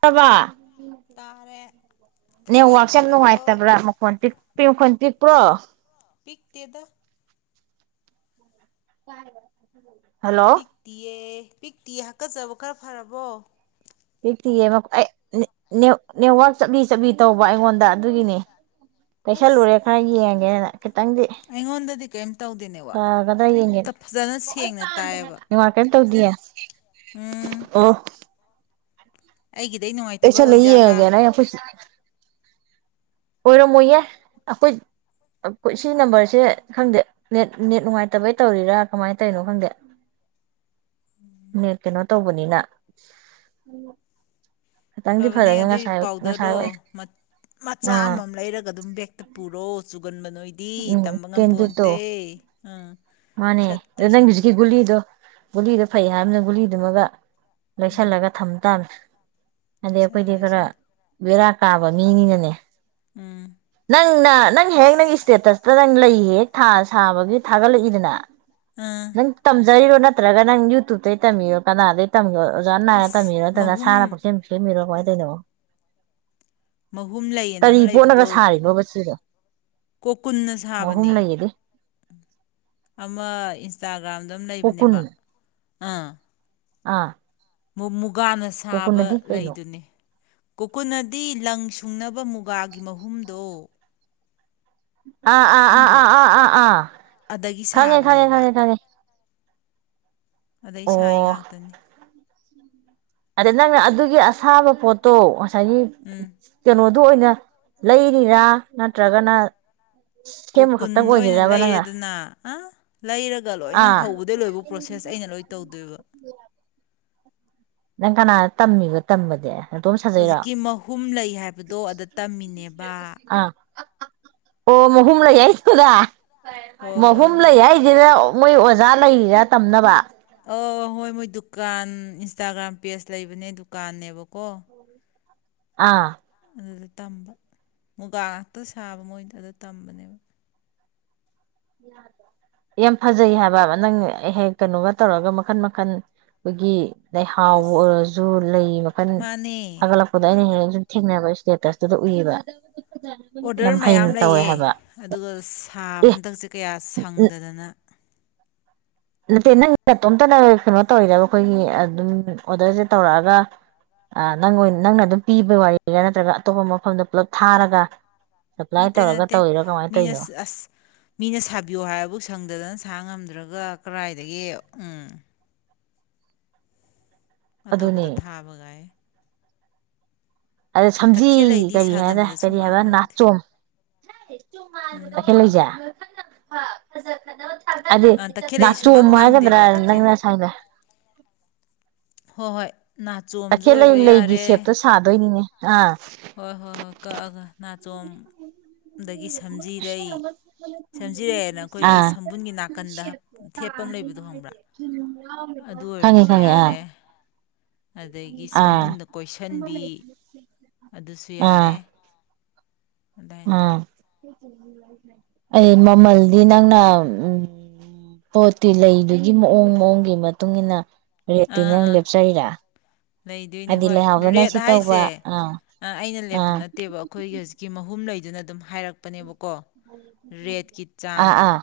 ꯇꯕꯥ ꯇꯥꯔꯦ ꯈꯔ ꯅꯦꯠꯋꯥꯛꯁꯦ ꯌꯥꯝ ꯐꯔꯕꯣ ꯅꯨꯡꯉꯥꯏꯇꯕ꯭ꯔꯥ ꯃꯈꯣꯟ ꯄꯤꯛ ꯄꯤ ꯃꯈꯣꯟ ꯄꯤꯛ ꯄ꯭ꯔꯣ ꯄꯤꯛꯇꯦꯗ ꯀꯥꯏꯗꯃꯨꯛ ꯄꯤꯛꯇꯤꯌꯦ ꯄꯤꯛꯇꯤꯌꯦ ꯍꯥꯀꯠꯆꯕ ꯈꯔ ꯐꯔꯕꯣ ꯄꯤꯛꯇꯤꯌꯦ ꯃ ꯑꯩ ꯅꯦꯠ ꯅꯦꯠ ꯅꯦꯠꯋꯥꯛ ꯆꯞꯂꯤ ꯆꯝꯂꯤ ꯇꯧꯕ ꯑꯩꯉꯣꯟꯗ ꯑꯗꯨꯒꯤꯅꯦ ꯑꯁ ꯄꯤꯛꯁꯜꯂꯨꯔꯦ ꯈꯔ ꯌꯦꯡꯒꯦꯅ ꯈꯤꯇꯪꯗꯤ ꯑꯩꯉꯣꯟꯗꯗꯤ ꯀꯔꯤꯝ ꯇꯧꯗꯦꯅꯦꯕ ꯐꯒꯗ꯭ꯔꯥ ꯌꯦꯡꯒꯦꯅ ꯐꯖꯅ ꯑꯩ ꯁꯦꯡꯅ ꯄꯥꯝꯗꯦ ꯇꯥꯏꯌꯦꯕ ꯍꯥꯏꯕ ꯅꯦꯠꯋꯥꯛ ꯀꯩꯏꯝ ꯇꯧꯗꯤꯌꯦ ꯎꯝ ꯂꯧꯁꯤꯟꯕ ꯉꯝꯗꯕ ꯑꯣ ꯑꯩꯒꯤꯗꯩ ꯅꯨꯡꯉꯥꯏꯇꯕ ꯑꯦꯁꯥ ꯂꯩꯌꯦꯦ ꯑꯣꯏꯖꯥꯠꯂꯥ ꯍꯥꯏꯒꯦ ꯌꯥ ꯑꯣꯏꯔꯝꯃꯣꯏꯌꯦ ꯑꯩꯈꯣꯏ ꯁꯤ ꯅꯝꯕꯔꯁꯦ ꯈꯪꯗꯦ ꯅꯦꯠ ꯅꯦꯠ ꯅꯨꯡꯉꯥꯏꯇꯕꯩ ꯇꯧꯔꯤꯔꯥ ꯀꯃꯥꯏꯅ ꯇꯧꯔꯤꯅꯣ ꯈꯪꯗꯦ ꯅꯦ ꯀꯩꯅꯣ ꯇꯧꯕꯅꯤꯅ ꯈꯤꯇꯪꯗꯤ ꯐꯕꯅꯦ ꯐꯔꯒ ꯑꯗꯨꯏ ꯉꯁꯥꯏ ꯉꯁꯥꯏ ꯄꯥꯎꯗꯔꯗꯣ ꯃꯆꯥ ꯑꯥ ꯑꯃꯃꯝ ꯂꯩꯔꯒ ꯑꯗꯨꯝ ꯕꯦꯛꯇ ꯄꯨꯔꯣ ꯆꯨꯒꯟ ꯃ ꯅꯣꯏꯗꯤ ꯎꯝ ꯇꯝꯕ ꯉꯄꯣꯟꯇꯦ ꯀꯦꯟꯗꯤꯠꯇꯣ ꯑꯥ ꯃꯥꯅꯦ ꯁꯠ ꯑꯗꯨ ꯅꯪ ꯇꯩꯁꯟꯕ ꯖꯀꯤꯒꯂꯤꯗꯨꯣ ꯒꯨꯂꯤꯗꯨ ꯐꯩ ꯍꯥꯏꯕꯅ ꯒꯨꯂꯤꯗꯨꯃꯒ ꯎꯝ ꯂꯣꯏꯁꯜꯂꯒ ꯊꯝꯃꯦ ꯇꯥꯟ ꯑꯗ ꯇꯩꯁꯜꯂꯣ ꯑꯩꯣꯏꯗꯤ ꯈꯔ ꯇꯩꯁꯜꯂꯣ ꯔꯥꯠ ꯀꯥꯕ ꯃꯤꯅꯤꯅꯅꯦ ꯎꯝ ꯅꯪꯅ ꯅꯪ ꯍꯦꯛ ꯑꯁ ꯅꯪ ꯏꯁꯇꯦꯇꯁꯇ ꯅꯪ ꯂꯩ ꯍꯦꯛ ꯊꯥ ꯁꯥꯕꯒꯤ ꯊꯥꯒꯠꯂꯛꯏꯗꯅ ꯇ ꯑꯥ ꯅ ꯇꯝ ꯆꯔꯣ ꯅꯠꯇ꯭ꯔꯒ ꯅꯪ ꯌꯨꯇꯨꯕꯇꯩ ꯇꯝꯕꯤꯌꯣ ꯀꯅꯥꯗ ꯇꯝꯃꯤꯌꯣ ꯑꯣꯖꯅꯥꯔꯦ ꯑꯁ ꯃꯦꯔ ꯇꯗꯅ ꯃꯍꯨꯝ ꯁꯥꯟ ꯄꯨꯣꯛꯁꯦ ꯐꯦ ꯃꯣ ꯀ ꯀꯩꯅꯣ ꯃꯍꯨꯝ ꯂꯩꯌꯦꯅ ꯀꯔꯤ ꯑꯃ ꯄꯣꯠꯂꯒ ꯂꯩꯕꯗꯣ ꯁꯥꯔꯤꯅꯣꯕ ꯁꯤꯗꯣ ꯀꯣꯀꯨꯟꯅ ꯑꯍꯨꯝ ꯁꯥꯕꯅꯤ ꯂꯩꯌꯦꯗꯤ ꯑꯃ ꯏꯟꯁꯇꯥꯒ ꯑꯥꯝꯗ ꯑꯃꯝ ꯀꯣꯀꯨꯟ ꯂꯩꯕꯅꯦꯕ ꯑꯥ ꯑꯥ [inaudible] ꯀꯥꯟꯅ ꯀꯣꯀꯨꯟ ꯁꯥꯕ ꯑꯗꯤ ꯀꯩꯅꯣ ꯂꯩꯗꯨꯅꯤ ꯀꯨꯀꯨꯅꯗꯤ ꯂꯪ ꯁꯨꯡꯅꯕ ꯃꯨꯒꯥꯒꯤ ꯃꯍꯨꯝꯗꯣ ꯑꯥ ꯑꯥ ꯑꯥ ꯈꯪꯗ꯭ꯔꯣ ꯑꯥ ꯑꯥ ꯑꯥ ꯑꯥ ꯑꯗꯒꯤ ꯈꯪꯉꯦ ꯈꯉꯦ ꯁꯥꯕꯅꯦꯕ ꯈꯉꯦ ꯈꯉꯦ ꯑꯗ ꯏꯁꯥ ꯑꯩ ꯉꯥꯛꯇꯅꯤ ꯑꯗꯩ ꯅꯪꯅ ꯑꯗꯨꯒꯤ ꯑꯁꯥꯕ ꯄꯣꯠꯇꯣ ꯁ ꯎꯝ ꯀꯩꯅꯣ ꯑꯗꯨ ꯑꯣꯏꯅ ꯂꯩꯔꯤꯔꯥ ꯅꯠꯇ꯭ꯔꯒꯅ ꯁꯦꯝꯕ ꯈꯛꯇꯪ ꯀꯣꯀꯨꯟꯗ ꯑꯣꯏꯅ ꯑꯣꯏꯔꯤꯔꯕ ꯅꯪꯅ ꯂꯩꯔꯦꯗꯅ ꯑ ꯂꯩꯔꯒ ꯂꯣꯏꯅ ꯑꯥ ꯍꯧꯕꯗꯩ ꯂꯣꯏꯕ ꯄ꯭ꯔꯣꯁꯦꯁ ꯑꯩꯅ ꯂꯣꯏ ꯇꯧꯗꯣꯏꯕ ꯅꯪ ꯀꯅꯥꯅ ꯇꯝꯃꯤꯕ ꯇꯝꯕꯗꯤꯦ ꯍꯧꯖꯤꯛꯀꯤ ꯃꯍꯨꯝ ꯂꯩ ꯍꯥꯏꯕꯗꯣ ꯑꯗ ꯇꯝꯃꯤꯅꯦꯕ ꯑꯥ ꯑꯣ ꯃꯍꯨꯝꯨꯝꯂ ꯌꯥꯏꯁꯀꯗꯥ ꯍꯣꯏ ꯍꯣꯏ ꯃꯍꯨꯝ ꯍꯣꯏ ꯂꯩ ꯍꯥꯏꯁꯤꯦꯗ ꯃꯣꯏ ꯑꯣꯖꯥ ꯂꯩꯔꯤꯔꯥ ꯇꯝꯅꯕ ꯑ ꯍꯣꯏ ꯃꯣꯏ ꯗꯨꯀꯥꯟ ꯏꯟꯁꯇꯥꯒ꯭ꯔꯥꯝ ꯄꯦꯖ ꯂꯩꯕꯅꯦ ꯗꯨꯀꯥꯟꯅꯦꯕꯀꯣ ꯑꯥ ꯑꯗꯨꯗ ꯇꯝꯕ ꯃꯨꯒꯥ ꯉꯥꯛꯇ ꯁꯥꯕ ꯃꯣꯏꯅꯗ ꯑꯗꯨꯗ ꯇꯝꯕꯅꯦꯕ ꯌꯥꯝ ꯐꯖꯩ ꯍꯥꯏꯕ ꯅꯪ ꯍꯦꯛ ꯀꯩꯅꯣꯒ ꯇꯧꯔꯒ ꯃꯈꯟ ꯃꯈꯟ ꯑꯩꯈꯣꯏꯒꯤ ꯑꯗꯩ ꯍꯥꯎꯕ ꯑꯁ ꯑꯣꯏꯔꯁꯨ ꯂꯩ ꯃꯈꯜ ꯃꯥꯅꯦ ꯊꯥꯒꯠꯂꯛꯄꯗꯣ ꯑꯩꯅ ꯍꯦꯟꯅ ꯁꯨꯝ ꯊꯦꯡꯅꯅꯕ ꯁꯦꯇꯁꯇꯗ ꯎꯏꯕ ꯑꯣꯗꯔ ꯃꯌꯥꯝ ꯂꯩꯌꯦ ꯑꯗꯨꯒ ꯁꯥ ꯑꯦ ꯍꯟꯗꯛꯁꯦ ꯀꯩ ꯀꯌꯥ ꯁꯪꯗꯗꯅ ꯅꯠꯇꯦ ꯅꯪ ꯃꯇꯇꯣꯝꯇꯅ ꯀꯩꯅꯣ ꯇꯧꯔꯤꯗꯕ ꯑꯩꯈꯣꯏꯒꯤ ꯑꯗꯨꯝ ꯑꯣꯗꯔꯁꯦ ꯇꯧꯔꯛꯑꯒ ꯅꯪ ꯅꯪꯅ ꯑꯗꯨꯝ ꯄꯤꯕ ꯋꯥꯔꯤꯔꯥ ꯅꯠꯇ꯭ꯔꯒ ꯑꯇꯣꯞꯄ ꯃꯐꯝꯗ ꯄꯨꯂꯞ ꯊꯥꯔꯒ ꯁꯄ꯭ꯂꯥꯏ ꯅꯠꯇꯦ ꯇꯧꯔꯒ ꯅꯠꯇꯦ ꯇꯧꯔꯤꯔꯥ ꯀꯃꯥꯏꯅ ꯃꯤꯅ ꯇꯧꯔꯤꯅꯣ ꯑꯁ ꯃꯤꯅ ꯁꯥꯕꯤꯌꯣ ꯍꯥꯏꯕꯨ ꯁꯪꯗꯗꯅ ꯁꯥ ꯉꯝꯗ꯭ꯔꯒ ꯑꯗꯨꯒ ꯀꯔꯥꯏꯗꯒꯤ ꯎꯝ ꯑꯗꯨꯅꯦ ꯑꯇꯣꯞꯄꯗ ꯊꯥꯕꯒꯥꯏ ꯑꯗ ꯁꯝꯖꯤ ꯇꯈꯦꯜꯂꯩꯗꯤ ꯀꯔꯤ ꯍꯥꯏꯅ ꯁꯥꯖꯟꯕꯗ ꯀꯔꯤ ꯁꯨꯡꯃꯥꯡ ꯍꯥꯏꯕ ꯃꯥꯡꯗꯦ ꯅꯥꯆꯣꯡ ꯍ ꯎꯝ ꯇꯈꯦ ꯂ ꯎꯝ ꯂꯩꯖꯥ ꯍ ꯍꯖꯔ ꯈ ꯍꯥꯏꯗꯤ ꯎꯝ ꯇꯈꯦꯜꯂꯩ ꯁꯨꯡꯃꯥꯡ ꯅꯥꯆꯣꯕ ꯍꯥꯏꯒꯗ꯭ꯔꯥ ꯃꯥꯡꯗꯦꯕ ꯇꯈꯦꯜ ꯅꯪꯅꯁꯪꯕ ꯍꯣꯏ ꯍꯣꯏ ꯅꯥꯆꯣꯝꯁꯨ ꯇꯈꯦꯜꯠꯂꯩ ꯑꯣꯏꯕ ꯂꯩꯒꯤ ꯌꯥꯔꯦ ꯁꯦꯞꯇꯣ ꯁꯥꯗꯣꯏꯅꯤꯅꯦ ꯑꯥ ꯍꯣꯏ ꯍꯣꯏ ꯍꯣꯏ ꯀꯛꯑꯒ ꯅꯥꯆꯣꯝ ꯑꯗꯒꯤ ꯁꯝꯖꯤꯔꯩ ꯁꯝꯖꯤꯔꯩ ꯍꯥꯏꯅ ꯑꯩꯈꯣꯏꯒꯤ ꯑꯥ ꯁꯝꯕꯨꯟꯒꯤ ꯅꯥꯀꯟꯗ ꯊꯦꯠꯄ ꯑꯃ ꯂꯩꯕꯗꯣ ꯍꯪꯕ꯭ꯔꯥ ꯑꯗꯨ ꯈꯪꯉꯦ ꯑꯣꯏꯔꯁꯨ ꯈꯪꯉꯦ ꯑꯥ ꯌꯥꯔꯦ ꯑꯗꯒꯤ ꯑꯥ ꯁꯝꯕꯨꯟꯗ ꯀꯣꯏꯁꯤꯟꯕꯤ ꯑꯗꯨꯁꯨ ꯑꯥ ꯌꯥꯔꯦ ꯑꯗꯥꯥꯏ ꯇꯧ ꯑꯥ ꯑꯩ ꯃꯃꯜꯗꯤ ꯅꯪꯅ ꯎꯝ ꯄꯣꯠꯇꯤ ꯂꯩꯕꯒꯤ ꯃꯑꯣꯡ ꯃꯑꯣꯡꯒꯤ ꯃꯇꯨꯡ ꯏ ꯃꯇꯨꯡꯏꯟꯅ ꯑꯥ ꯑꯥ ꯂꯩꯗꯣꯏꯅꯦ ꯍꯥꯏꯗꯤ ꯍꯣꯏ ꯂꯩꯍꯥꯎꯗꯅ ꯔꯦꯠ ꯁꯤ ꯇꯧꯕ ꯍꯥꯏꯁꯦ ꯑꯥ ꯑꯩꯅ ꯂꯦꯞꯄ ꯑꯥ ꯅꯠꯇꯦꯕ ꯑꯩꯈꯣꯏꯒꯤ ꯍꯧꯖꯤꯛꯀꯤ ꯀꯤ ꯃꯍꯨꯝ ꯂꯩꯗꯨꯅ ꯑꯗꯨꯝ ꯍꯥꯏꯔꯛꯄꯅꯦꯕ ꯑꯥ ꯑꯥ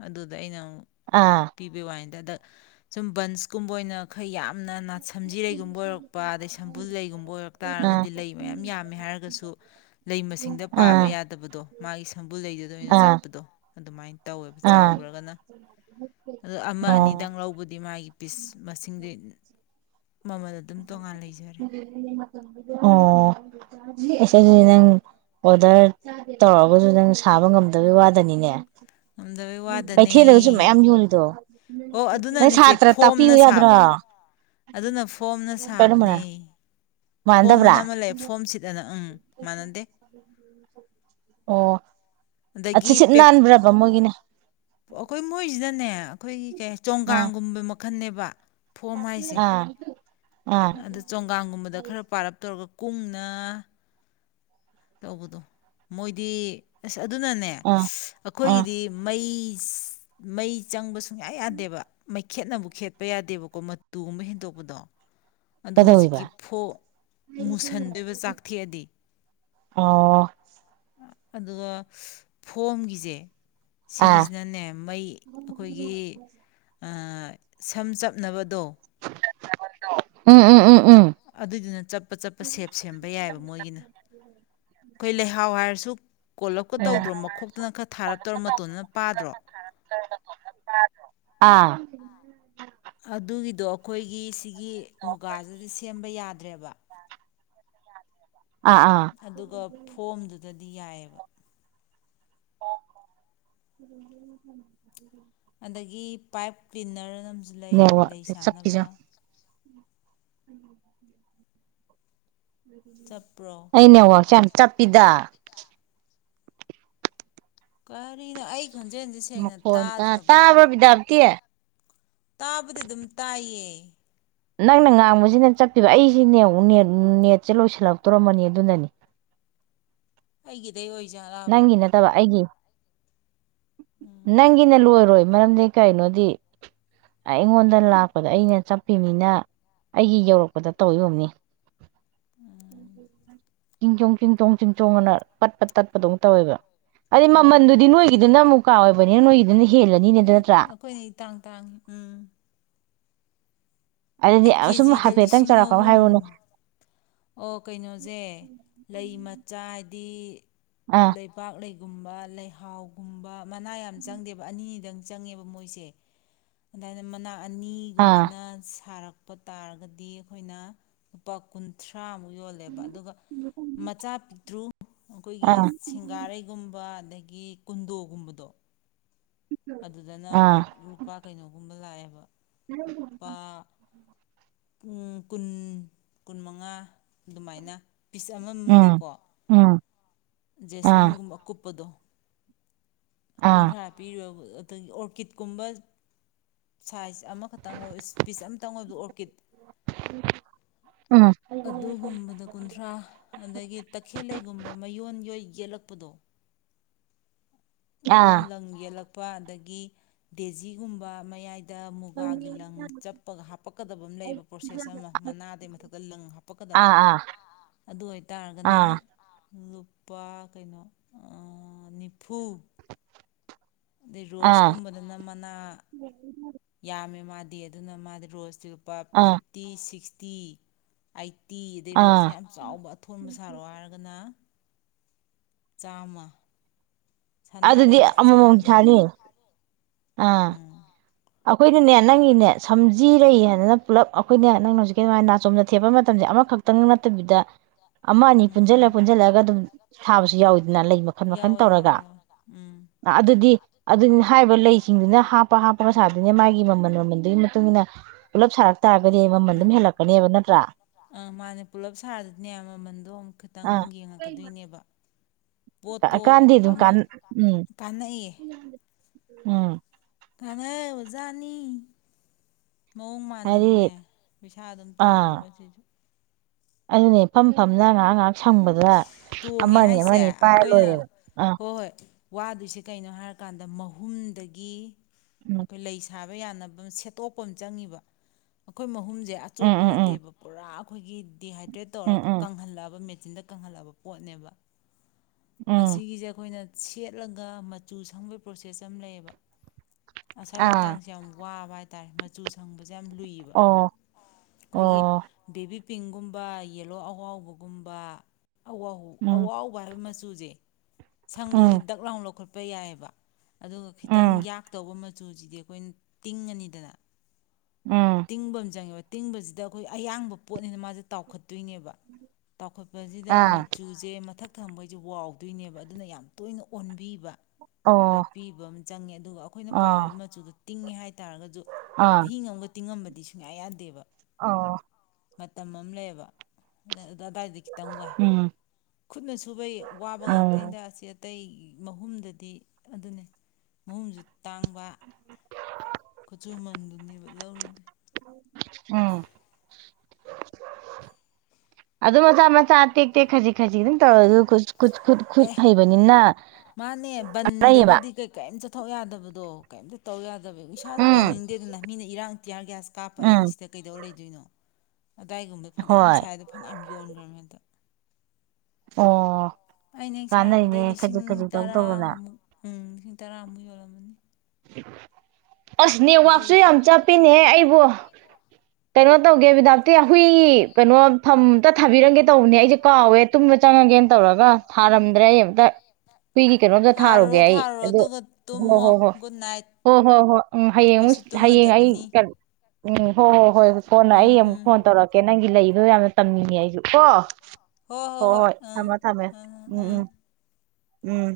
ꯑꯗꯨꯗ ꯑꯩꯅ ꯇꯤꯕ ꯋꯥꯏ ꯁꯨꯝꯟ ꯀꯨꯝ ꯕꯣꯏꯅꯈꯩ ꯌꯥꯝꯅ ꯅꯥ ꯁꯝꯖꯤꯔꯩꯒꯨꯝꯕ ꯑꯣꯏꯔꯛꯄ ꯑꯗꯩ ꯁꯝꯕꯨꯜ ꯂꯩꯒꯨꯝꯕ ꯑꯣꯏꯔꯛ ꯑꯥ ꯑꯥ ꯇꯥꯔꯒꯗꯤ ꯂꯩ ꯃꯌꯥꯝ ꯌꯥꯝꯃꯦ ꯍꯥꯏꯔꯒꯁꯨ ꯂꯩ ꯃꯁꯤꯡꯗ ꯄꯥꯕ ꯑꯥ ꯌꯥꯗꯕꯗꯣ ꯃꯥꯏꯁ ꯊꯝꯕꯨꯜ ꯂꯩꯗꯨꯗ ꯑꯣꯏꯅ ꯑꯥ ꯆꯠꯄꯗꯣ ꯑꯗꯨꯃꯥꯏꯅ ꯇꯧꯋꯦꯕ ꯑꯥ ꯆꯥꯎꯈ꯭ꯔꯒꯅ ꯑꯣ ꯑꯃ ꯑꯣ ꯑꯅꯤꯗꯪ ꯂꯧꯕꯗꯤ ꯃꯥꯒꯤ ꯄꯤꯁ ꯃꯁꯤꯡꯗꯤ ꯃꯃꯜ ꯑꯗꯨꯝ ꯇꯣꯉꯥꯟ ꯂꯩꯖꯔꯦ ꯑꯣ ꯑꯩꯁꯤ ꯅꯪ ꯑꯣꯗꯔ ꯇꯧꯔꯛꯑꯒꯁꯨ ꯅꯪ ꯁꯥꯕ ꯉꯝꯗꯕꯩ ꯋꯥꯗꯅꯤꯅꯦ ꯉꯝꯗꯕꯩ ꯋꯥꯗꯅꯦ ꯀꯩꯊꯦꯜꯗꯒꯁꯨ ꯃꯌꯥꯝ ꯌꯣꯜꯂꯤꯗꯣ ꯑꯣ ꯑꯗꯨꯅ ꯅꯣꯏ ꯏꯆꯦ ꯁꯥꯇ꯭ꯔ ꯇꯥꯛꯄꯤꯌꯨ ꯐꯣꯝꯅ ꯌꯥꯗ꯭ꯔꯣ ꯁꯥꯕ ꯑꯗꯨꯅ ꯐꯣꯝ ꯀꯔꯝꯕꯅ ꯁꯥꯕꯅꯦ ꯐꯣꯝ ꯑ ꯃꯥꯟꯅꯗꯕ꯭ꯔꯥ ꯅ ꯑꯃ ꯂꯩ ꯐꯣꯝꯁꯤꯗ ꯑꯣ ꯑ ꯑꯗꯒꯤ ꯁꯤꯠ ꯄꯦꯞ ꯅꯥꯟꯕ꯭ꯔꯕ ꯃꯒꯅꯦ ꯑꯩꯈꯣꯏ ꯃꯣꯏꯁꯤꯗꯅꯦ ꯑꯩꯈꯣꯏꯒꯤ ꯀꯦ ꯑꯥ ꯆꯣꯡꯒꯥꯡꯒꯨꯝꯕ ꯑꯈꯟꯅꯕ ꯑꯥ ꯑꯥ ꯑꯗ ꯆꯣꯡꯒꯥꯡꯒꯨꯝꯕꯗ ꯈꯔ ꯄꯥꯔꯞ ꯇꯧꯔꯒ ꯀꯨꯝꯅ ꯇꯧꯕꯗꯣ ꯃꯣꯏꯗꯤ ꯑꯁ ꯑꯗꯨꯅꯅꯦ ꯑꯥ ꯑꯥ ꯑꯩꯈꯣꯏꯒꯤꯗꯤ ꯃꯩ ꯃꯩ ꯆꯪꯕ ꯁꯨꯡꯌꯥ ꯌꯥꯗꯦꯕ ꯃꯩꯈꯦꯠꯕꯨ ꯈꯦꯠꯄ ꯌꯥꯗꯦꯕꯀꯣ ꯃꯇꯨꯒꯨꯝꯕ ꯍꯦꯟꯗꯣꯛꯄꯗꯣ ꯑꯗꯣ ꯍꯧꯖꯤꯛꯀꯤ ꯀꯩꯗꯧꯋꯤꯕ ꯐꯣ ꯃꯨꯁꯟꯗꯣꯏꯕ ꯆꯥꯛꯊꯦꯛꯑꯗꯤ ꯑꯣ ꯑꯗꯨꯒ ꯐꯣꯝꯒꯤꯁꯦ ꯑꯥ ꯁꯤꯒꯤꯁꯤꯅꯅꯦ ꯃꯩ ꯑꯩꯈꯣꯏꯒꯤ ꯁꯝ ꯆꯞꯅꯕꯗꯣ ꯎꯝ ꯎꯝ ꯎꯝ ꯑꯗꯨꯏꯗꯨꯅ ꯆꯠꯄ ꯆꯠꯄ ꯁꯦꯞ ꯁꯦꯝꯕ ꯌꯥꯏꯑꯕ ꯃꯣꯏꯒꯤꯅ ꯑꯩꯈꯣꯏ ꯂꯩꯍꯥꯎ ꯍꯥꯏꯔꯁꯨ ꯀꯣꯜꯂꯞꯀ ꯑꯥ ꯇꯧꯗ꯭ꯔꯣ ꯃꯈꯣꯛꯇꯅ ꯈꯔ ꯊꯥꯔꯞꯇꯧꯔ ꯃꯇꯣꯟꯗꯅ ꯄꯥꯗ꯭ꯔꯣ [inaudible] ꯑꯗꯨꯒꯤꯗꯣ ꯑꯩꯈꯣꯏꯒꯤ ꯑꯩꯒꯤ ꯃꯨꯒꯥꯁꯤꯗꯤ ꯁꯦꯝꯕ ꯌꯥꯗ ꯗ꯭ꯔꯦꯕ ꯑꯥ ꯑꯗꯨꯒ ꯐꯣꯝꯗꯨ ꯃꯗꯤ ꯌꯥꯏ [inaudible] ꯑꯗꯒꯤ ꯄꯥꯏꯞ ꯀ꯭ꯂꯤꯟꯅꯔꯅ ꯖꯤ ꯂꯩ ꯂꯩ ꯅꯦꯠꯋꯥꯛꯁꯦ ꯁꯥꯟꯅꯕ ꯎꯝ ꯆꯠꯄ꯭ꯔꯣ ꯑꯅꯦꯕꯥꯛꯁꯦ ꯌꯥꯝ ꯆꯞꯄꯤꯗ [unintelligible] ꯀꯔꯤꯅ ꯑꯩ ꯈꯣꯟꯖꯦꯜꯁꯦ ꯁꯦꯡꯅ ꯃꯈꯣꯟ ꯇ ꯇꯥꯗ꯭ꯔꯕ꯭ꯔꯣ ꯇꯥꯕꯣꯕꯤꯗꯥꯞꯇꯤꯌꯦ ꯇꯥꯕꯗꯤ ꯑꯗꯨꯝ ꯇꯥꯏꯌꯦ ꯅꯪꯅ ꯉꯥꯡꯕꯁꯤꯅ ꯆꯠꯄꯤꯕ ꯑꯩꯁꯤꯅꯦ ꯅꯦꯠꯁꯦ ꯂꯣꯏꯁꯤꯜꯂꯛꯇꯣꯔꯝꯕꯅꯤ ꯑꯗꯨꯅꯅꯤ ꯍꯥꯏꯦ ꯅꯪꯒꯤ ꯅꯠꯇꯕ ꯑꯩꯒꯤ ꯎꯝ ꯅꯪꯒꯤ ꯅꯜ ꯑꯣꯏꯔ ꯌꯥꯔꯣꯏ ꯃꯔꯝꯗꯤ ꯀꯩꯅꯣꯗꯤ ꯑꯩꯉꯣꯟꯗ ꯂꯥꯛꯄꯗ ꯑꯩꯅ ꯆꯠꯄꯤꯅꯤꯅ ꯑꯩꯒꯤ ꯌꯧꯔꯛꯄꯗ ꯇꯧꯣꯅꯤ ꯎꯝ ꯆꯤꯡ ꯆꯣꯡ ꯆꯤꯡ ꯆꯣꯡ ꯆꯤꯡ ꯆꯣꯡ ꯑꯅ ꯇꯠꯄ ꯇꯠ ꯑꯗꯨꯝ ꯇꯧꯋꯦꯕ ꯑꯗꯨꯗꯩ ꯎꯝ ꯃꯃꯜꯗꯨꯗꯤ ꯅꯣꯏꯒꯤꯗꯨꯅ ꯑꯃꯨꯛ ꯀꯥ ꯑꯣꯏꯕꯅꯤꯅ ꯅꯣꯏꯒꯤꯗꯨꯅ ꯍꯦꯜꯂꯅꯤꯅꯦ ꯑꯗꯨ ꯑꯦ ꯅꯠꯇ꯭ꯔꯥ ꯑꯩꯈꯣꯏꯅ ꯏꯇꯥꯡ ꯇꯥꯡꯉꯤ ꯎꯝ ꯑꯗꯨꯗꯤ ꯑꯩ ꯑꯁꯨꯝ ꯀꯦꯖꯤꯗ ꯍꯥꯏꯐꯦꯠꯇꯪ ꯂꯤꯁꯤꯡ ꯆꯥꯎꯧꯔꯛꯄ ꯑꯍꯨꯝ ꯍꯥꯏꯔꯨꯅꯨ ꯑꯣ ꯀꯩꯅꯣꯖꯦ ꯂꯩ ꯆꯥꯏꯗꯤ ꯑꯥ ꯂꯩꯕꯥꯛ ꯂꯩ ꯒꯨꯝꯕ ꯂꯩꯍꯥꯎꯒꯨꯝꯕ ꯃꯅꯥ ꯌꯥꯝ ꯆꯪꯗꯦꯕ ꯑꯅꯤꯗꯪ ꯆꯪꯉꯦꯕ ꯃꯣꯏꯁꯦ ꯑꯗꯨꯥꯏꯅ ꯃꯅꯥꯛ ꯑꯥ ꯑꯅꯤꯒꯨꯝꯕꯅ ꯁꯥꯔꯛ ꯂꯄ ꯇꯥꯔꯒꯗꯤ ꯑꯩꯈꯣꯏꯅ ꯂꯨꯄꯥ ꯀꯨꯟ ꯊꯔꯥꯃꯨꯛ ꯌꯣꯜꯂꯦꯕ ꯑꯗꯨꯒ ꯃꯆꯥ ꯄꯤꯇ꯭ꯔꯨ ꯑꯩꯈꯣꯏꯒꯤ ꯑꯥ ꯁꯤꯡꯒꯥꯔꯩꯒꯨꯝꯕ ꯑꯗꯒꯤ ꯀꯨꯟꯗꯣꯒꯨꯝꯕꯗꯣ ꯑꯗꯨꯗꯅ ꯑꯥ ꯑꯃꯨꯛ ꯂꯨꯄꯥ ꯀꯩꯅꯣꯒꯨꯝꯕ ꯂꯥꯏꯕꯥ [inaudible] ꯄꯨꯪ ꯀꯨꯟ ꯀꯨꯟꯃꯉꯥ ꯑꯗꯨꯃꯥꯏꯅ ꯄꯤꯁ ꯎꯝ ꯑꯃꯃꯝꯗꯀꯣ ꯎꯝ ꯑꯥ ꯖꯦꯁꯃꯤꯟꯒꯨꯝꯕ ꯑꯀꯨꯄꯥꯗꯨ ꯑꯥ ꯀꯨꯟꯊ꯭ꯔꯥ ꯄꯤꯔꯕ ꯑꯗꯒꯤ ꯑꯣꯔꯀꯤꯠꯀꯨꯝꯕ ꯁꯥꯏꯖ ꯑꯃꯈꯛꯇꯪ ꯑꯣꯏ ꯄꯤꯁ ꯑꯃꯇꯪ ꯑꯣꯏꯕ ꯑꯣꯔꯀꯤꯠ [inaudible] ꯑꯗꯨꯒꯨꯝꯕꯗ ꯀꯨꯟꯊ꯭ꯔꯥ ꯑꯗꯒꯤ ꯇꯈꯦꯜꯂꯩꯒꯨꯝꯕ ꯃꯌꯣꯟ ꯌꯣꯏ ꯌꯦꯛꯂꯛꯄꯗꯣ ꯑꯥ ꯃꯌꯣꯟ ꯂꯪꯌꯦꯂꯛ ꯄ ꯑꯗꯒꯤ ꯗꯦꯖꯤꯒꯨꯝꯕ ꯃꯌꯥꯏ ꯗ ꯃꯨꯒꯥꯒꯤ ꯂꯪ ꯆꯞꯄꯒ ꯍꯥꯞꯄꯛꯀꯗꯕ ꯑꯃ ꯂꯩꯌꯦꯕ ꯄ꯭ꯔꯣꯁꯦꯁ ꯑꯃ ꯃꯅꯥꯗꯩ ꯃꯊꯛꯇ ꯂꯪ ꯍꯥꯞꯄꯛꯀꯗꯕ ꯑꯥ ꯑꯗꯨ ꯑꯣꯏꯇꯥꯔꯒꯅ ꯑꯥ ꯂꯨꯄꯥ ꯀꯩꯅꯣ ꯑꯥ ꯅꯤꯐꯨ ꯑꯗꯩ ꯑꯥ ꯑꯥ ꯔꯣꯁꯀꯨꯝꯕꯗꯅ ꯃꯅꯥ ꯌꯥꯝꯃꯦ ꯃꯥꯗꯤ ꯑꯗꯨꯅ ꯃꯥꯗꯤ ꯔꯣꯁꯇꯤ ꯄ ꯑꯥ fifty sixty eighty ꯑꯗꯩ ꯔꯣꯁꯁꯤ ꯑꯥ ꯌꯥꯝ ꯆꯥꯎꯕ ꯑꯊꯣꯟꯕ ꯁꯥꯔꯣ ꯍꯥꯏꯔꯒꯅ ꯆꯥꯃꯥ ꯑꯗꯨꯗꯤ ꯑꯃꯃꯝ ꯊꯥꯅꯤ ꯑꯥ ꯎꯝ ꯑꯩꯈꯣꯏꯅꯅꯦ ꯅꯪꯒꯤꯅꯦ ꯁꯝꯖꯤꯔꯩꯏ ꯍꯥꯏꯗꯅ ꯄꯨꯂꯞ ꯑꯩꯈꯣꯏꯅꯦ ꯅꯪꯅ ꯍꯧꯖꯤꯛ ꯀꯤ ꯑꯗꯨꯃꯥꯏ ꯅꯥꯆꯣꯝꯗ ꯊꯦꯠꯄ ꯃꯇꯝꯁꯦ ꯑꯃꯈꯛꯇꯪ ꯅꯠꯇꯕꯤꯗ ꯑꯃ ꯑꯅꯤ ꯎꯝ ꯎꯝ ꯎꯝ ꯄꯨꯟꯁꯤꯜꯂ ꯄꯨꯟꯁꯤꯜꯂꯒ ꯑꯗꯨꯝ ꯊꯥꯕꯁꯨ ꯌꯥꯎꯋꯤꯗꯅ ꯂꯩ ꯃꯈꯜ ꯃꯈꯜ ꯌꯥꯎꯋꯦ ꯇꯧꯔꯒ ꯌꯥꯎꯋꯦ ꯌꯥꯎꯋꯦ ꯎꯝ ꯑꯗꯨꯗꯤ ꯑꯗꯨ ꯍꯥꯏꯕ ꯂꯩ ꯁꯤꯡꯗꯨꯅ ꯍꯥꯞꯄ ꯃꯁꯥꯗꯨꯅ ꯃꯥꯒꯤ ꯃꯃꯜ ꯃꯃꯟꯗꯨꯒꯤ ꯃꯇꯨꯡ ꯏꯟꯅ ꯄꯨꯂꯞ ꯁꯥꯔꯛ ꯇꯥꯔꯒꯗꯤ ꯃꯃꯜ ꯑꯗꯨꯝ ꯎꯝ ꯍꯦꯜꯂꯛꯀꯅꯦꯕ ꯅꯠꯇ꯭ꯔꯥ ꯑꯥ ꯃꯥꯅꯦ ꯄꯨꯂꯞ ꯁꯥꯔꯗꯤꯅꯦ ꯃꯃꯟꯗꯣ ꯑꯃꯨꯛ ꯈꯤꯇꯪ ꯑꯥ ꯌꯦꯡꯉꯛꯀꯗꯣꯏꯅꯦꯕ ꯄꯣꯠꯇꯣ ꯀꯥꯟꯗꯤ ꯑꯗꯨꯝ ꯑꯃ ꯀꯥꯟ ꯎꯝ ꯀꯥꯟꯅꯩꯌꯦ ꯎꯝ ꯀꯟꯅ ꯈꯔ꯭ꯖꯠꯅꯤ ꯃꯑꯣꯡ ꯍꯥꯏꯗꯤ ꯃꯥꯟꯗꯅꯅꯦ ꯄꯩꯁꯥ ꯑꯗꯨꯝ ꯑꯥ ꯇꯣꯡꯉꯦꯕ ꯁꯤꯁꯨ ꯑꯗꯨꯅꯦ ꯐꯝ ꯐꯝꯅ ꯉꯥꯏꯍꯥꯛ ꯉꯥꯏꯍꯥꯛ ꯁꯪꯕꯗ ꯇꯣꯡꯉꯦ ꯑꯃꯅꯤ ꯍꯥꯏꯁꯦ ꯑꯃꯅꯤ ꯄꯥꯏꯔ ꯑꯩꯈꯣꯏꯅ ꯂꯣꯏꯔꯦꯕ ꯑꯥ ꯍꯣꯏ ꯍꯣꯏ ꯋꯥꯗꯣꯏꯁꯦ ꯀꯩꯅꯣ ꯍꯥꯏꯔꯀꯥꯟꯗ ꯃꯍꯨꯝꯗꯒꯤ ꯎꯝ ꯑꯩꯈꯣꯏ ꯂꯩ ꯁꯥꯕ ꯌꯥꯅꯕ ꯁꯦꯠ ꯇꯣꯛꯄ ꯑꯃꯥ ꯆꯪꯂꯤꯕ ꯑꯩꯈꯣꯏ ꯃꯍꯨꯝ ꯁꯦ ꯁꯦ ꯎꯝ ꯑꯆꯣꯠꯄ ꯎꯝ ꯅꯠꯇꯦꯕ ꯄꯨꯔꯥ ꯑꯩꯈꯣꯏꯒꯤ ꯗꯤꯍꯥꯏꯗ ꯎꯝ ꯇꯧꯔꯒ ꯎꯝ ꯎꯝ ꯀꯪꯍꯜꯂꯕ ꯃꯤꯦꯠ ꯆꯤꯟꯗ ꯀꯪꯍꯜꯂꯑꯕ ꯑꯣꯠꯅꯦꯕ ꯎꯝ ꯑꯁꯤꯒꯤꯁꯦ ꯑꯩꯈꯣꯏꯅ ꯁꯦꯠꯂꯒ ꯃꯆꯨ ꯁꯪꯕꯒꯤ ꯄ꯭ꯔꯣꯁꯦꯁ ꯑꯃ ꯂꯩꯌꯦꯕ ꯉꯁ꯭ꯥꯏ ꯑꯥ ꯃꯇꯥꯡꯁꯦ ꯌꯥꯝ ꯋꯥꯕ ꯍꯥꯏ ꯇ ꯃꯆꯨꯁ ꯁꯪꯕꯁꯦ ꯌꯥꯝ ꯂꯨꯏꯌꯦꯕ ꯑꯣ ꯑꯩꯈꯣꯏꯒꯤ ꯑꯣ ꯕꯦꯕꯤ ꯄꯤꯡꯒꯨꯝꯕ ꯌꯦꯂꯣ ꯑꯍꯥꯎꯕꯒꯨꯝꯕ ꯑ ꯑ ꯑꯋꯥ ꯎꯝ ꯑꯕꯔ ꯃꯁ ꯇꯨꯖꯦ ꯁꯪꯕꯗꯗꯤ ꯎꯝ ꯗꯛꯂꯥꯎ ꯂꯧꯈꯠꯄ ꯀꯄꯌꯥꯕ ꯑꯗꯨꯒ ꯈꯤꯇꯪ ꯎꯝ ꯌꯥꯛꯛꯇꯧꯕ ꯃꯆꯨꯁꯤꯗꯤ ꯑꯩꯈꯣꯏꯅ ꯇꯤꯡꯉꯅꯤꯗꯅ ꯎꯝ ꯇꯤꯡꯕꯝ ꯆꯪꯉꯦꯕ ꯇꯤꯡꯕꯁꯤꯗ ꯑꯩꯈꯣꯏ ꯑꯌꯥꯡꯕ ꯄꯣꯠꯅꯤꯅ ꯃꯥꯁꯦ ꯇꯥꯎꯈꯠꯇꯣꯏꯅꯦꯕ ꯇꯥꯎꯈꯠꯄꯁꯤꯗ ꯑꯥ ꯃꯆꯨꯁꯦ ꯃꯊꯛ ꯊꯝꯕ ꯁꯦ ꯋꯥꯎꯗꯣꯏꯅꯦꯕ ꯑꯗꯨꯅ ꯌꯥꯝ ꯇꯣꯏꯅ ꯑꯣꯟꯕꯤꯕ ꯑꯣ ꯄꯤꯕ ꯑꯃ ꯆꯪꯉꯦ ꯑꯗꯨꯒ ꯑꯩꯈꯣꯏꯅ ꯑꯥ ꯄꯥꯝꯃꯤꯕ ꯃꯆꯨꯗꯣ ꯇꯤꯡꯉꯦ ꯍꯥꯏꯗꯤ ꯠꯔꯒꯁꯨ ꯑꯥ ꯑꯍꯤꯡ ꯑꯃꯒ ꯇꯤꯡꯉ ꯗꯤ ꯁꯨꯡꯌꯥ ꯌꯥꯗꯦꯕ ꯑ ꯃꯇꯝ ꯑꯃ ꯂꯩꯌꯦꯕ ꯑꯗꯥꯏꯗꯤ ꯈꯤꯇꯪ ꯋꯥꯏ ꯎꯝ ꯈꯨꯠꯅ ꯁꯨꯕꯩ ꯊꯥꯕꯀ ꯎꯝ ꯉꯥꯡꯇꯥꯅꯤꯗ ꯑꯥ ꯆꯦꯠ ꯑꯇꯩꯒꯤ ꯃꯍꯨꯝꯗꯗꯤ ꯑꯗꯨꯅꯦ ꯃꯍꯨꯝꯁꯨ ꯇꯥꯡꯕ ꯀꯠꯁꯨꯃꯟ ꯂꯧꯔꯤꯗꯨ ꯎꯝ ꯑꯗꯨ ꯃꯆꯥ ꯃꯆꯥ ꯇꯦꯛ ꯇꯦꯛ ꯈꯖꯤꯛ ꯈꯖꯤꯛ ꯑꯗꯨꯝ ꯇꯧꯔ ꯑꯈꯣꯏꯁꯨ ꯑꯦ ꯃꯥꯅꯦ ꯂꯩꯌꯦꯕ ꯕꯟꯗꯒꯗꯤ ꯀꯩ ꯀꯔꯤꯝ ꯆꯠꯊꯣꯛ ꯌꯥꯗꯕꯗꯣ ꯀꯩꯝꯇ ꯇꯧ ꯌꯥꯗ ꯑ ꯏꯁꯥꯁꯨ ꯎꯝ ꯇꯧꯅꯤꯡꯗꯦ ꯑꯗꯨꯅ ꯃꯤꯅ ꯏꯔꯥꯡ ꯇꯤꯌꯥ ꯒ꯭ꯌꯥꯁ ꯀꯥꯞꯄ ꯑꯩꯅ ꯎꯝ ꯁꯤꯗ ꯀꯩꯗꯧ ꯂꯩꯗꯦ ꯑꯗꯨꯅ ꯑꯗꯥꯏꯒꯨꯝꯕꯗ ꯐꯅꯌꯥꯝ ꯍꯣꯏ ꯁꯥꯏꯗꯣ ꯐꯅꯌꯥꯝ ꯌꯣꯟꯈ꯭ꯔꯕꯅꯤ ꯍꯟꯗꯛ ꯑꯣ ꯑꯩꯅ ꯍꯦꯛ ꯀꯥꯟꯅꯩꯅꯦ ꯁꯥꯔꯛꯄꯗꯗꯩꯩ ꯂꯤꯁꯤꯡ ꯈꯖꯤꯛ ꯈꯖꯤꯛ ꯇꯧ ꯇꯧꯗꯅ ꯇꯔꯥꯃꯨꯛ ꯎꯝ ꯂꯤꯁꯤꯡ ꯇꯔꯥꯃꯨꯛ ꯌꯣꯜꯂꯝꯃꯅꯤ [inaudible] ꯑꯁ ꯅꯦꯠꯋꯥꯛꯁꯦ ꯌꯥꯝ ꯆꯠꯄꯤꯅꯦꯍ ꯑꯩꯕꯨ ꯀꯩꯅꯣ ꯇꯧꯒꯦ ꯍꯤꯗꯥꯛꯇꯤ ꯍꯨꯏꯒꯤ ꯀꯩꯅꯣ ꯐꯝ ꯑꯝꯇ ꯊꯥꯕꯤꯔꯝꯒꯦ ꯇꯧꯕꯅꯦ ꯑꯩꯁꯦ ꯀꯥꯎꯋꯦ ꯇꯨꯝꯕ ꯆꯪꯉꯒꯦꯅ ꯇꯧꯔꯒ ꯊꯥꯔꯝꯗ꯭ꯔꯦ ꯑꯩ ꯑꯃꯝꯇ ꯍꯨꯏꯒꯤ ꯀꯩꯅꯣꯝꯇ ꯊꯥꯔꯨꯔꯣ ꯊꯥꯔꯨꯒꯦ ꯑꯩ ꯊꯥꯔꯨꯔꯣ ꯑꯗꯨ ꯑꯗꯨꯒ ꯍꯣꯏ ꯇꯨꯝꯃꯣ ꯍꯣꯏ ꯍꯣꯏ ꯒꯨꯗ ꯅꯥꯏꯠ ꯑꯣ ꯍꯣ ꯍꯣ ꯎꯝ ꯍꯌꯦꯡ ꯑꯃꯨꯛ ꯑꯩꯁꯨ ꯍꯌꯦꯡ ꯑꯩ ꯇꯨꯝꯃꯗꯕꯅꯤ ꯎꯝ ꯍ ꯍꯣꯏ ꯀꯣꯟꯅ ꯎꯝ ꯑꯩ ꯑꯃꯨꯛ ꯎꯝ ꯐꯣꯟ ꯇꯧꯔꯛꯀꯦ ꯅꯪꯒꯤ ꯂꯩ ꯑꯗꯣ ꯌꯥꯝꯅ ꯇꯝꯅꯤꯡꯉꯦ ꯑꯩꯁꯨ ꯀꯣ ꯍꯣꯏ ꯍꯣꯏ ꯊꯝꯃꯣ ꯊꯝꯃꯦ ꯎꯝ ꯎꯝ ꯎꯝ